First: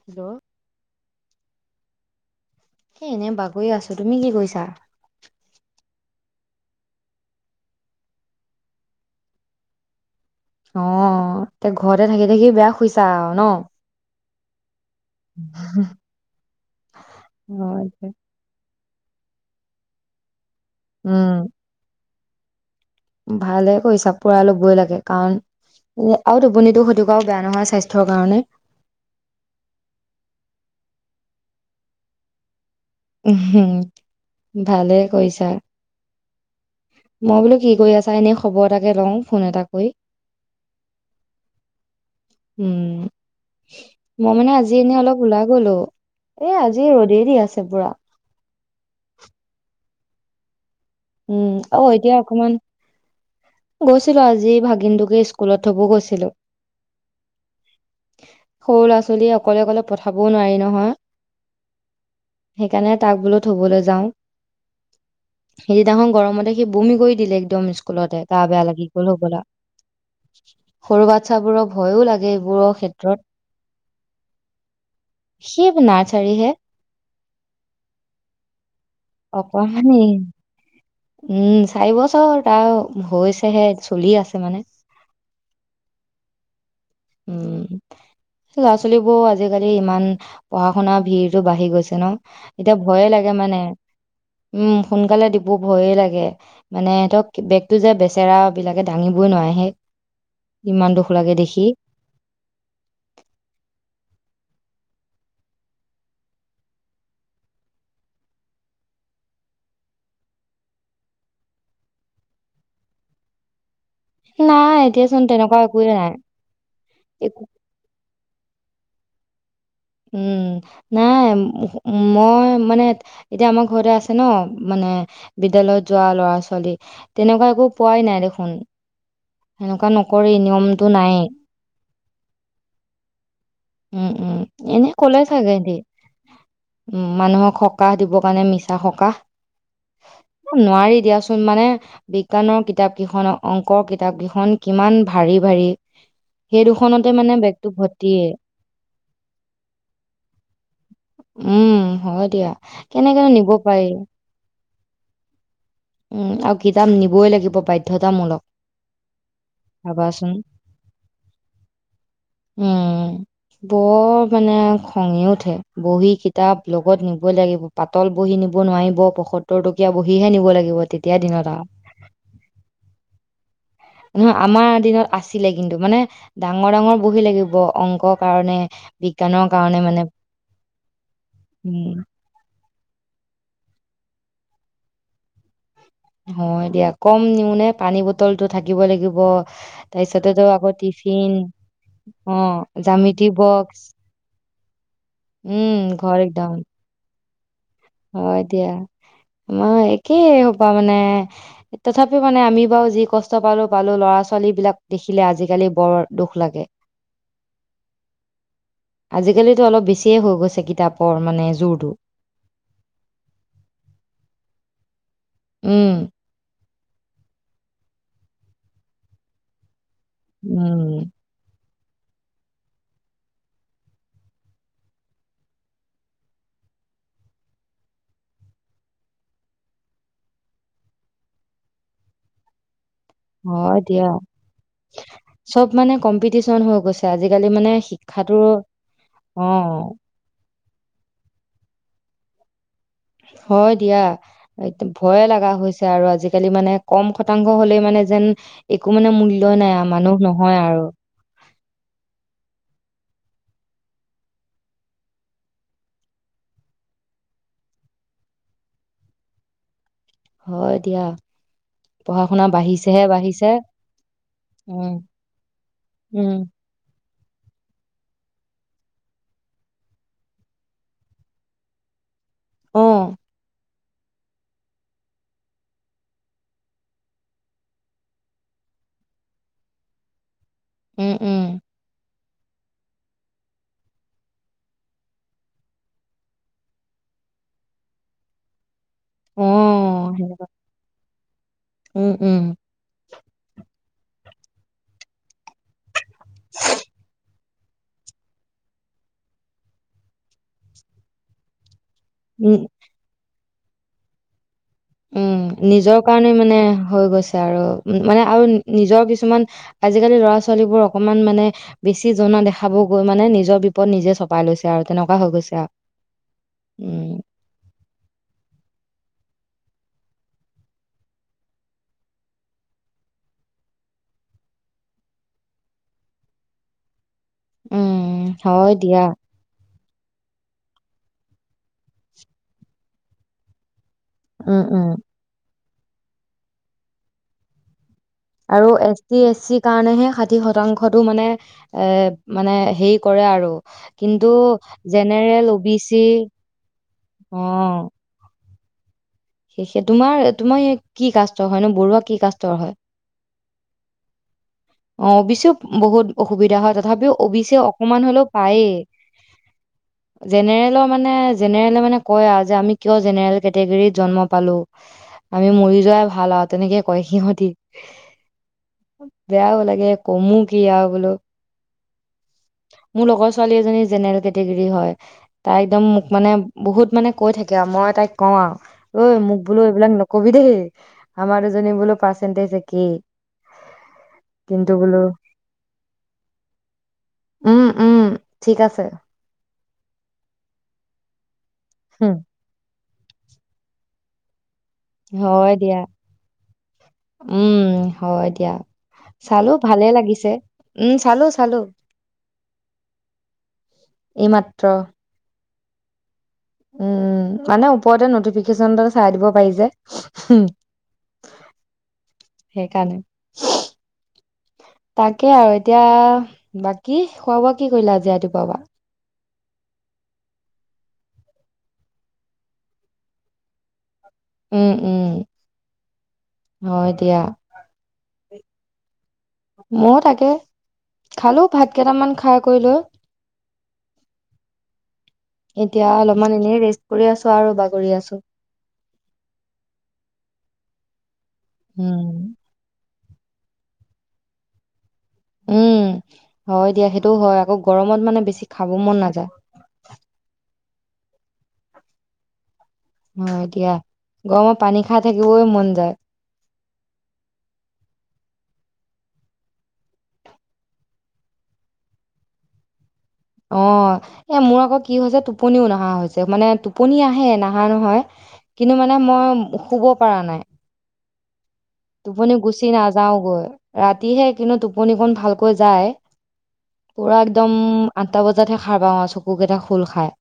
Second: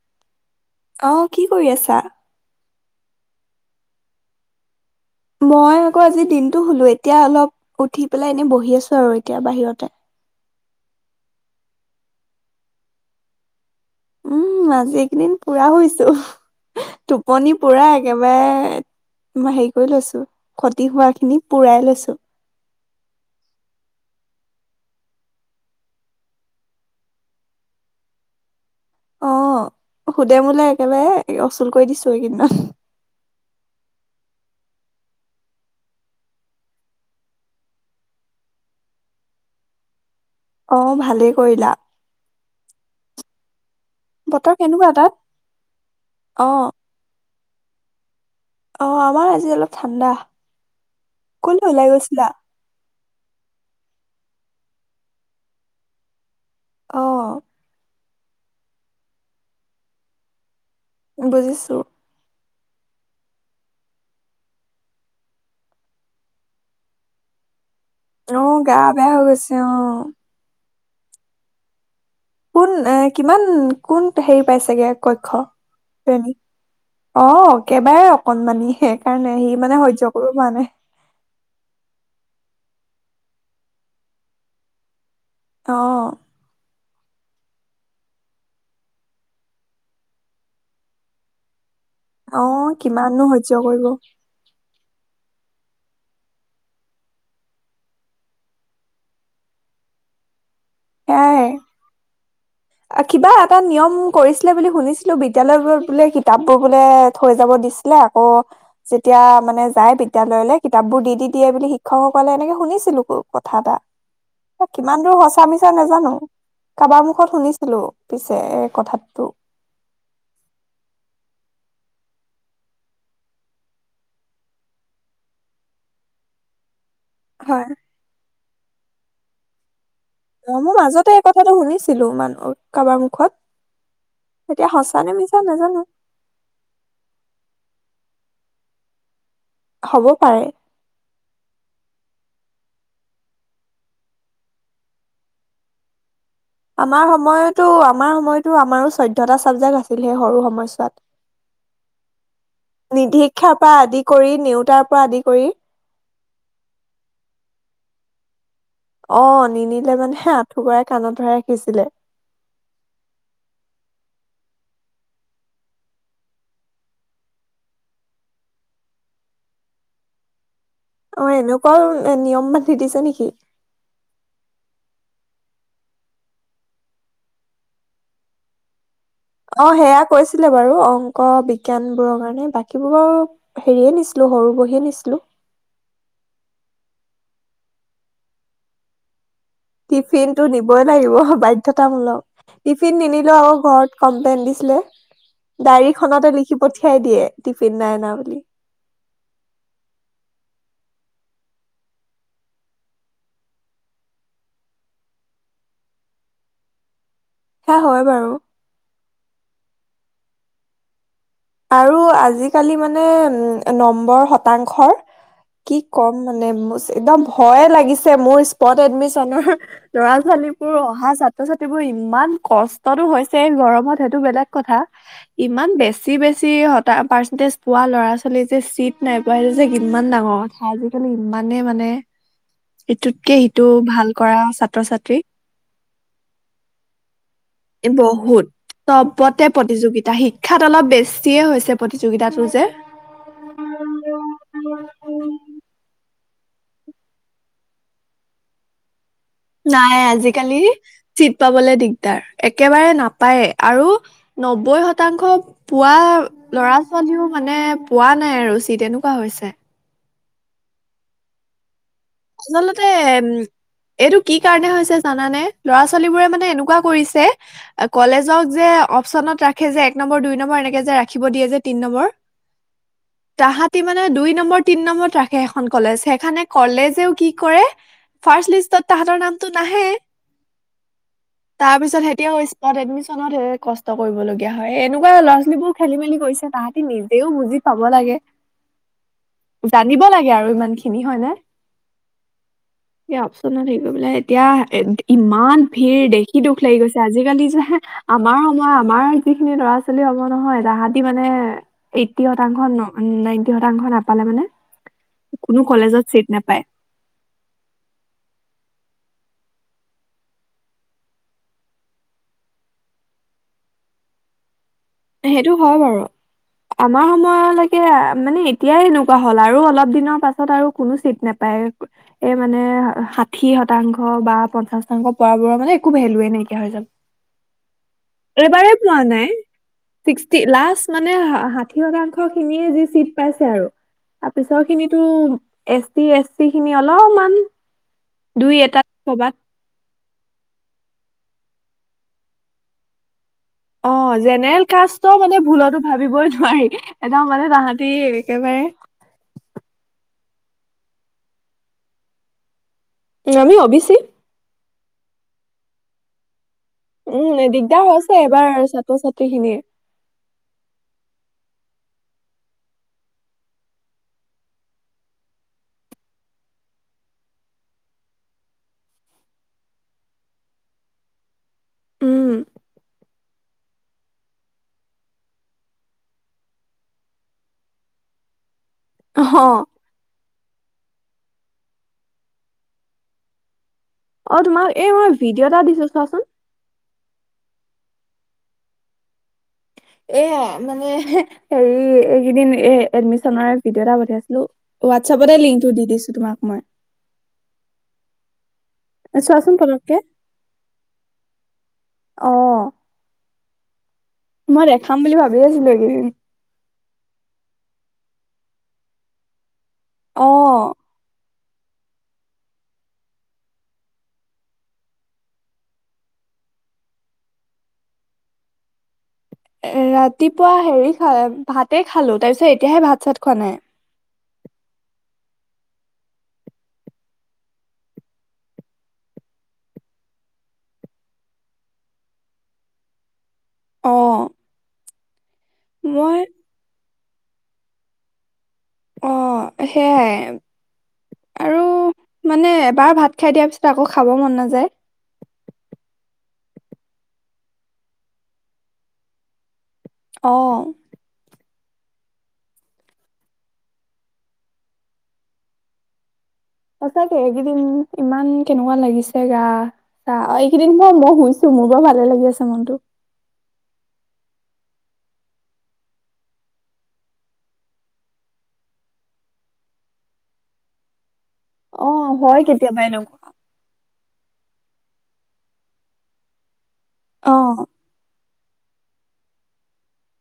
Hello. অ' কি কৰি আছা? সেই এনেই বাগৰি আছো। তুমি কি কৰিছা? মই আকৌ আজি দিনটো শুলো এতিয়া অলপ উঠি পেলাই এনে বহি আছো আৰু এতিয়া বাহিৰতে। অ' অ' এ ঘৰতে থাকি থাকি বেয়া শুইছা আৰু ন। উম আজি কেইদিন পুৰা শুইছো, টোপনি পুৰা একেবাৰে মই হেৰি কৰি লৈছো, ক্ষতি হোৱা খিনি উম পুৰাই লৈছো। ভালে কৰিছা পুৰাই ল'বই লাগে কাৰণ উ আৰু টোপনিটো ক্ষতি কৰাও বেয়া নহয় স্বাস্থ্যৰ কাৰণে। অ' সুদে-মুলে একেবাৰে উচুল কৰি দিছো এইকেইদিনত। ভালেই কৰিছা। মই বোলো কি কৰি আছা এনেই খবৰ এটাকে লওঁ ফোন এটা কৰি। অ' ভালেই কৰিলা। উম। মই মানে বতৰ আজি কেনেকুৱা এনেই তাত? অলপ ওলাই গ'লো। এ অ' আজি ৰ'দেই দি আছে পুৰা। অ' আমাৰ আজি অলপ ঠাণ্ডা। উম ক'লৈ ওলাই অ' এতিয়া গৈছিলা? অকমান। গৈছিলো আজি ভাগিন টোকে ইস্কুলত থব গৈছিলো। অ' অ' সৰু ল'ৰা-ছোৱালী অকলে অকলে পঠাবও নোৱাৰি নহয়। বুজিছোঁ। সেইকাৰণে তাক বোলো থবলৈ যাওঁ। সেইদিনাখন গৰমতে সি বমি কৰি দিলে একদম ইস্কুলতে। গা অ' বেয়া লাগি গ'ল হৈ হ'বলা। গৈছে অ'। সৰুবাত ছাবোৰৰ ভয়ো লাগে কোন এইবোৰৰ এ ক্ষেত্ৰত। কিমান কোন হেৰি পাইছেগে কক্ষ? সি নাৰ্চাৰী প্ৰেমিক হে। অ' একেবাৰে অকনমানি। সেইকাৰণে সি মানে অকমানি সহ্য কৰিব পৰা নাই। উম, চাৰি বছৰ হ'ল তাৰ হৈছেহে চলি আছে মানে। অ' অ' অ' উম। ছোৱালীবোৰ আজিকালি ইমান পঢ়া শুনাৰ ভিৰতো বাঢ়ি গৈছে। অ' এতিয়া ভয়ে কিমাননো লাগে সহ্য মানে কৰিব উম সোনকালে দিব ভয়ে লাগে। মানে সিহঁতক বেগতটো যে বেচেৰা বিলাকে দাঙিবই নোৱাৰে সেই ইমান দুখ লাগে সেয়াই দেখি। কিবা এটা নিয়ম কৰিছিলে বুলি শুনিছিলো বিদ্যালয়বোৰত বোলে কিতাপবোৰ বোলে থৈ যাব দিছিলে। অ' যেতিয়া মানে যায় বিদ্যালয়লে কিতাপ বোৰ দি দি দিয়ে বুলি শিক্ষকসকলে এনেকে শুনিছিলো কথা এটা। নাই কিমান দূৰ এতিয়াচোন সঁচা তেনেকুৱা মিছা একোৱে নাই নাজানো কাৰোবাৰ মুখত একো- শুনিছো। লো‌ পিছে পিছে কথাটো। উম। নাই মই মানে এতিয়া আমাৰ ঘৰতে আছে ন মানে বিদ্যালয় যোৱা ল'ৰা ছোৱালী তেনেকুৱা একো হয় পোৱাই নাই দেখোন সেনেকুৱা নকৰে অ মোৰ মাজতে এই কথাটো শুনিছিলো মান কাবাৰ মুখত উম উম এতিয়া এনে সঁচা নে কলে মিছা চাগে হেতি নাজানো উম মানুহক সকাহ দিবৰ কাৰণে মিছা সকাহ হ'ব পাৰে নোৱাৰি দিয়াচোন মানে বিজ্ঞানৰ কিতাপ কেইখন অংকৰ কিতাপ কেইখন কিমান ভাৰী ভাৰী সেই দুখনতে মানে বেগটো ভৰ্তিয়ে টো আমাৰো চৈধ্যটা চাবজেক্ট আছিল সেই সৰু সময়ত উম হয় দিয়া নিধী কেনেকেনো নিব শিক্ষা পৰা পাৰি আদি কৰি নেওতাৰ পৰা আদি কৰি উম আৰু কিতাপ নিবই লাগিব বাধ্যতামূলক অ নিনিলে মানে ভাবাচোন হে আঁঠু কঢ়াই কাণত ধৰাই ৰাখিছিলে উম বৰ মানে খঙে উঠে বহি কিতাপ লগত নিবই লাগিব পাতল বহি নিব নোৱাৰিব পয়সত্তৰ টকীয়া বহিহে নিব লাগিব তেত অ এনেকুৱাও নিয়ম বান্ধি দিছে নেকি নহয় আমাৰ দিনত আছিলে কিন্তু মানে ডাঙৰ ডাঙৰ বহি লাগিব অংকৰ কাৰণে বিজ্ঞানৰ অ কাৰণে সেয়া মানে কৈছিলে বাৰু অংক বিজ্ঞান উম, বোৰৰ কাৰণে বাক বাকী বোৰ বাৰু হেৰিয়ে নিছিলোঁ সৰু বহিয়ে নিছিলোঁ হয় দিয়া কম নিও নে পানী বটলটো থাকিব লাগিব টিফিন তাৰপিছতেতো টো আকৌ নিবই লাগিব টিফিন বাধ্যতামূলক অ', টিফিন জ্যামিতি নিনিলো আকৌ বক্স ঘৰত কমপ্লেইন দিছিলে উম, ঘৰ ডায়ৰীখনতে একদম লিখি পথিয়া দিয়ে টিফিন নাই অনা। বুলি। হয় দিয়া আমাৰ একেই সোপা মানে তথাপিও মানে আমি বাৰু যি কষ্ট পালো পালো ল'ৰা ছোৱালী বিলাক দেখিলে আজিকালি বৰ দুখ লাগে [unintelligible] সেয়া হয় বাৰু আজিকালিতো অলপ বেছিয়ে হৈ গৈছে কিতাপৰ মানে জোৰটো আৰু আজিকালি মানে নম্বৰ শতাংশৰ কি উম ক'ম মানে একদম ভয়ে লাগিছে মোৰ স্পত এডমিশ্যনৰ লৰা ছোৱালীবোৰ অহা উম ছাত ছাত্ৰ ছাত্ৰীবোৰ ইমান কষ্টতো হৈছে গৰমত সেইটো বেলেগ কথা ইমান বে বেছি বেছি শতা পাৰ্চেন্টেজ পোৱা ল'ৰা ছোৱালী যে চিট নাই পোৱা সেইটো যে কিমান ডাঙৰ কথ থা আজিকালি ইমানেই মানে, এইটোত হয়, দিয়া, চব মানে কম্পিটিচন হৈ গৈছে, আজিকালি মানে শিক্ষাটো বহুত অ চবতে প্ৰতিযোগিতা, শিক্ষাত অলপ বেছিয়ে হৈছে প্ৰতিযোগিতাটো যে। হয় দিয়া। একদম ভয়ে লগা হৈছে আৰু আজিকালি মানে, কম শতাংশ হলেই মানে যেন একো মানে মূল্যই নাই মানুহ নহয় আৰু। চিট পাবলে দিগদাৰ, একেবাৰে নাপায়েই, আৰু নব্বৈ শতাংশ পোৱা, ল'ৰা ছোৱালীও মানে পোৱা নাই আৰু চিট এনেকুৱা হৈছে। হয় দিয়া। পঢ়া শুনা আপুনালোকে বাঢ়িছেহে বাঢ়িছে এইটো কি কাৰণে হৈছে উম জানানে, ল'ৰা ছোৱালী বোৰে উম মানে এনেকুৱা কৰিছে। কলেজত যে অপচনত ৰাখে যে, এক নম্বৰ, দুই নম্বৰ এনেকে যে ৰাখিব দিয়ে যে, তিন নম্বৰ। অ তাহাতি মানে দুই নম্বৰ, তিন নম্বৰত ৰাখে সেখন কলেজ, সেইকাৰণে কলেজ জেও কি কৰে ফাৰ্ষ্ট লিষ্টত তাহাঁতৰ নামটো নাহে উম, উম, তাৰপিছত সে এতিয়াও স্পট এডমিচনত ধেৰ কষ্ট কৰিবলগীয়া হয়, এনেকুৱা ল'ৰা- ছোৱালীবোৰো খেলি মেলি কৰিছে তাহাঁতি নিজেও বুজি পাব লাগে, অ', জানিব লাগে সেনেকুৱা, আৰু ইমান খিনি হয় নে উম উম। এতিয়া অপচনত নাথাকিলে বোলে এতিয়া ইমান ভিৰ দেখ খি দুখ লাগি গৈছে, আজিকালি যে আমাৰ সময়ৰ আমাৰ যিখিনি ল'ৰা-ছোৱালী হব নহয়, তাহাঁতি মানে এইটটি শতাংশ উম, ন নাইনটি শতাংশ নাপালে মানে উম, কোনো নিজৰ কলেজত চিট কাৰণে মানে নাপায় হৈ গৈছে আৰু মানে আৰু নিজৰ কিছুমান আজিকালি ল'ৰা-ছোৱালীবোৰ অকমান মানে বেছি জনা দেখাব গৈ মানে নিজৰ বিপদ নিজে চ পাই লৈছে আৰু তেনেকুৱা হৈ সেইটো গৈছে আৰু হয় বাৰু উম, আমাৰ সময় লৈ কে মানে এতিয়াই এনেকুৱা হ'ল আৰু অলপ দিনৰ পাছত আৰু কোনো চিট নাপায় আৰু এই মানে ষাঠি শতাংশ বা পঞ্চাশ শতাংশ পোৱা বোৰৰ মানে একো ভেলুৱে নাইকিয়া হৈ যাব। উম হয় এইবাৰেই পোৱা দিয়া। নাই ছিক্সটি, লাষ্ট মানে ষাঠি শতাংশ খিনিয়ে যি চিট পাইছে আৰু। তাৰপিছৰ উম, উম, খিনিতো এচ টি, এচ চি খিনি অলপমান দুই আৰু এটা এচ টি, কৰ'বাত এচ চি কাৰণেহে ষাঠি শতাংশটো মানে এ মানে হেৰি কৰে আৰু। অ' কিন্তু জেনেৰেল কাষ্টৰ মানে জেনেৰেল অ' বি ভুলতো চি ভাবিবই নোৱাৰি। একদম মানে তাহাঁতি একেবাৰে সেয়েহে তোমাৰ তোমাৰ কি কাষ্টৰ হয় ন, বৰুৱা কি কাষ্টৰ হয়? উম, আমি অবিচি। অ' অবিচিও বহুত অসুবিধা হয় তথাপিও উম অবিচিয়ে দিগদাৰ অকমান হৈছে হলেও এবাৰ পায়েই। ছাত্ৰ ছাত্ৰী খিনিৰ। জেনেৰেলৰ মানে, জেনেৰেলে মানে কয় আৰু যে আমি কিয় জেনেৰেল কেটেগেৰীত জন্ম পালো, আমি মৰি যোৱাই ভাল আৱ তেনেকে কয় সিহঁতি। বেয়াও লাগে, কমো কি আও বোলো। উম, মোৰ লগৰ ছোৱালী এজনী জেনেৰেল কেটে গেৰী হয়, তাই একদম মোক মানে বহুত মানে কৈ থাকে আৰু মই তাইক কওঁ আও ঐ অহ, মোক বোলো এইবিলাক নকবি দেই, আমাৰ দুজনী বোলো পাৰ্চেন্টেজ একেই। অ' তোমাক কিন্তু এই বোলো মই ভিডিঅ' এটা দিছো চোৱাচোন। উম উম ঠিক আছে। এয়া মানে হেৰি হুম, এইকেইদিন এ এডমিশনৰে ভিডিঅ' এটা পঠিয়াইছিলো। ৱাটছেপতে হয় লিংকটো দিয়া দি দিছো তোমাক মই। উম হয় দিয়া। চালো চোৱাচোন ভালে পতককে। লাগিছে, উম চালো চালো। অ' এইমাত্ৰ মই দেখাম বুলি ভাবি আছিলো এই কেইদিন। উম মানে ওপৰতে নটিফিকেশ্যন তাতে চাই দিব পাৰি যে। হুম, অঁ। সেইকাৰণে। তাকে আৰু এতিয়া বাকী খোৱা বোৱা কি কৰিলা আজি ৰাতিপুৱা পা। এ ৰাতিপুৱা হেৰি খা ভাতে খালো তাৰ পিছত এতিয়াহে ভাত-চাত খোৱা নাই। উম, উম, হয় দিয়া। মই তাকে, খালো ভাত কেইটামান খাই কৰি লৈ অঁ। এতিয়া অলপমান এনে ৰেষ্ট কৰি আছো আৰু বাগৰি আছোঁ। অ', সেয়ায়ে আৰু উম। মানে এবাৰ ভাত খাই দিয়াৰ পিছত আকৌ খাব মন নাযায়। উম, হয় দিয়া সেইটোও হয়। আকৌ গৰমত মানে বেছি খাব মন নাযায়। অঁ। হয় দিয়া, গৰমত পানী খাই থাকিবই মন যায়। সঁচাকে, এইগিদিন ইমান কেনেকুৱা লাগিছে গা। আহ, এইগিদিন বাও মই শুইছো মোৰ বাৰু ভালে লাগি আছে মনটো। অ। এ মোৰ আকৌ কি হৈছে টোপনিও নাহা হৈছে, মানে টোপনি আহে নাহা নহয়। কিনো মানে মই শুব পৰা নাই। অ টোপনি হয় গুচি কেতিয়াবা এনেকুৱা নাযাওঁগৈ। ৰাতিহে কিনো টোপনিকণ ভালকৈ যায়, পুৰা অ একদম আঠটা বজাতহে খাৰ পাওঁ আৰু চকুকেইটা খোল খায়।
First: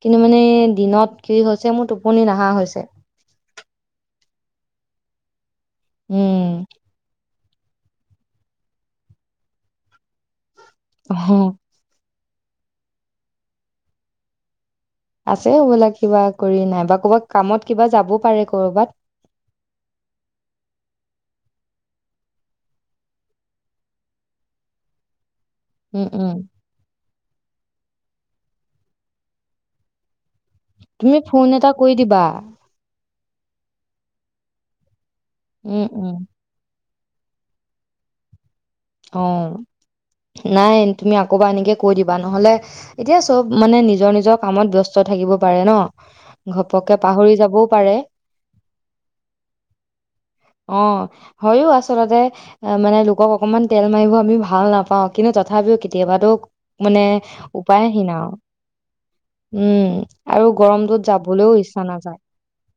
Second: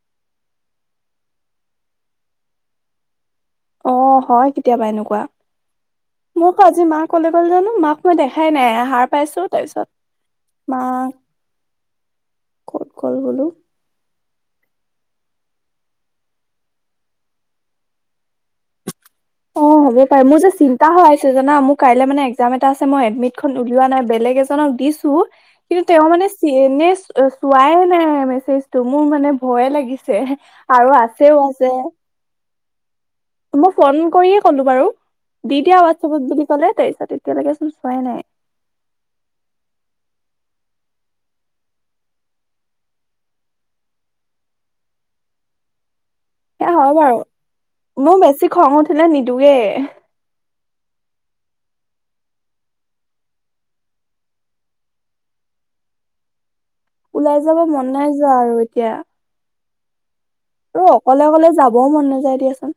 কিনো মানে দিনত কি হৈছে, মোৰ টোপনি নাহা হৈছে। অ', হয় কেতিয়াবা এনেকুৱা। উম মোকো আজি মাই ক'লে ল জানো মাক মই দেখাই নাই, হাৰ পাইছো তাৰপিছত মাক অ', ক'ত গ'ল বোলো। আছে হ'বলা কিবা কৰি নাইবা ক'বা কামত কিবা যাব পাৰে কৰ'বাত। অ হ'ব পাৰে, মোৰ যে চিন্তা হৈ আছে জানা মোৰ কাইলে মানে একজাম এটা আছে মই এডমিতখন উলিওৱা নাই বেলেগ এজনক দিছো। [unintelligible] কিন্তু তেওঁ উম মানে উম [unintelligible] চোৱাই নাই মেছেজটো, মোৰ মানে ভয়ে লাগিছে আৰু আছেও আছে কিবা। মই ফ'ন কৰিয়ে ক'লো বাৰু, দি দিয়া উম উম হোৱাটছএপত বুলি ক'লে। তাৰপিছত এতিয়ালেকে চোন চোৱাই নাই। অ', নাই তুমি আকৌ এবাৰ এনেকে কৈ দিবা, নহ'লে এতিয়া চব মানে নিজৰ নিজৰ কামত ব্যস্ত থাকিব পাৰে ন। সেয়া হয় ঘপককে বাৰু, পাহৰি যাবও পাৰে মোৰ বেছি খং উঠিলে নিদোয়ে। অ', হয়ো আচলতে, এ মানে লোকক অকমান তেল মাৰিব আমি ভাল নাপাওঁ, কিন্তু তথাপিও কেতিয়াবাতো মানে ওলাই যাব মন নাই উপায়হীন আও, যোৱা আৰু এতিয়া উম। আৰু গৰমটোত অকলে অকলে যাবলৈও ইচ্ছা যাবও মন নাযায়। দিয়াচোন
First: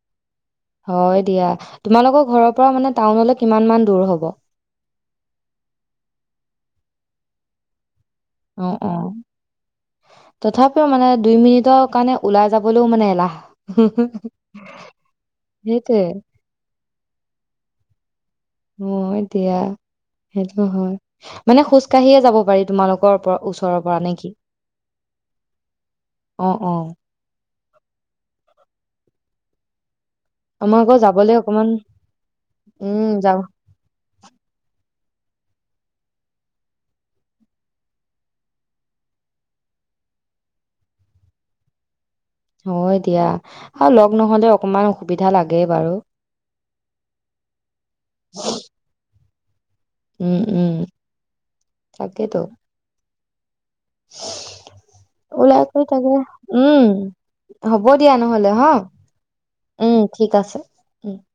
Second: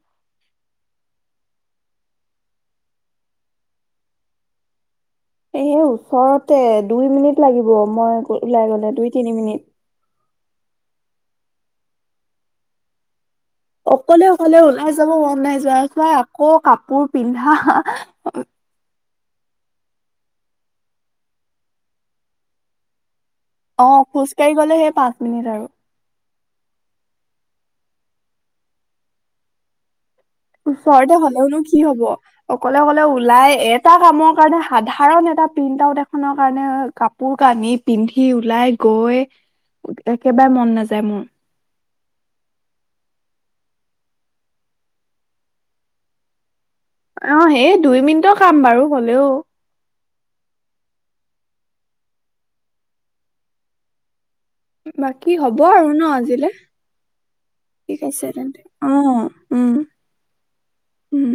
হয় দিয়া। তোমালোকৰ ঘৰৰ পৰা মানে টাউনলৈ কিমান মান দূৰ হ'ব? এই ওচৰতে দুই মিনিট লাগিব মই ওলাই অ', গ'লে দুই অ'। তিনি মিনিট তথাপিও মানে দুই মিনিটৰ কাৰণে ওলাই যাবলৈও মানে এলাহ। অকলে-অকলে ওলাই যাব মন নাই যোৱা, সেইটোৱে চোৱা আকৌ কাপোৰ পিন্ধা হয় দিয়া, সেইটো হয়। মানে খোজকাঢ়িয়ে যাব পাৰি তোমালোকৰ পৰ ওচ অ', খোজকাঢ়ি গ'লে সেই পাঁচ মিনিট আৰু। অ', অ'। আমাৰ আকৌ ওচৰতে যাবলৈ হলেওনো অকমান কি হ'ব, অকলে অকলে উম, যাম ওলাই এ এটা কামৰ কাৰণে সাধাৰণ এটা প্ৰিণ্ট আউট এখনৰ কাৰণে কাপোৰ-কানি পিন্ধি ওলাই গৈ একেবাৰে মন নাযায় মোৰ। হয় দিয়া, আৰু লগ নহ'লে অকমান অসুবিধা লাগে বাৰু। অঁ সেই দুই মিনিটৰ কাম বাৰু হ'লেও। উম, উম, তাকেতো। বাকী হ'ব উলাই কৰি আৰু ন থাকিব আজিলে উম হ'ব ঠিক দিয়া আছে নহ'লে তেন্তে হা! অ উম, ঠিক আছে। উম।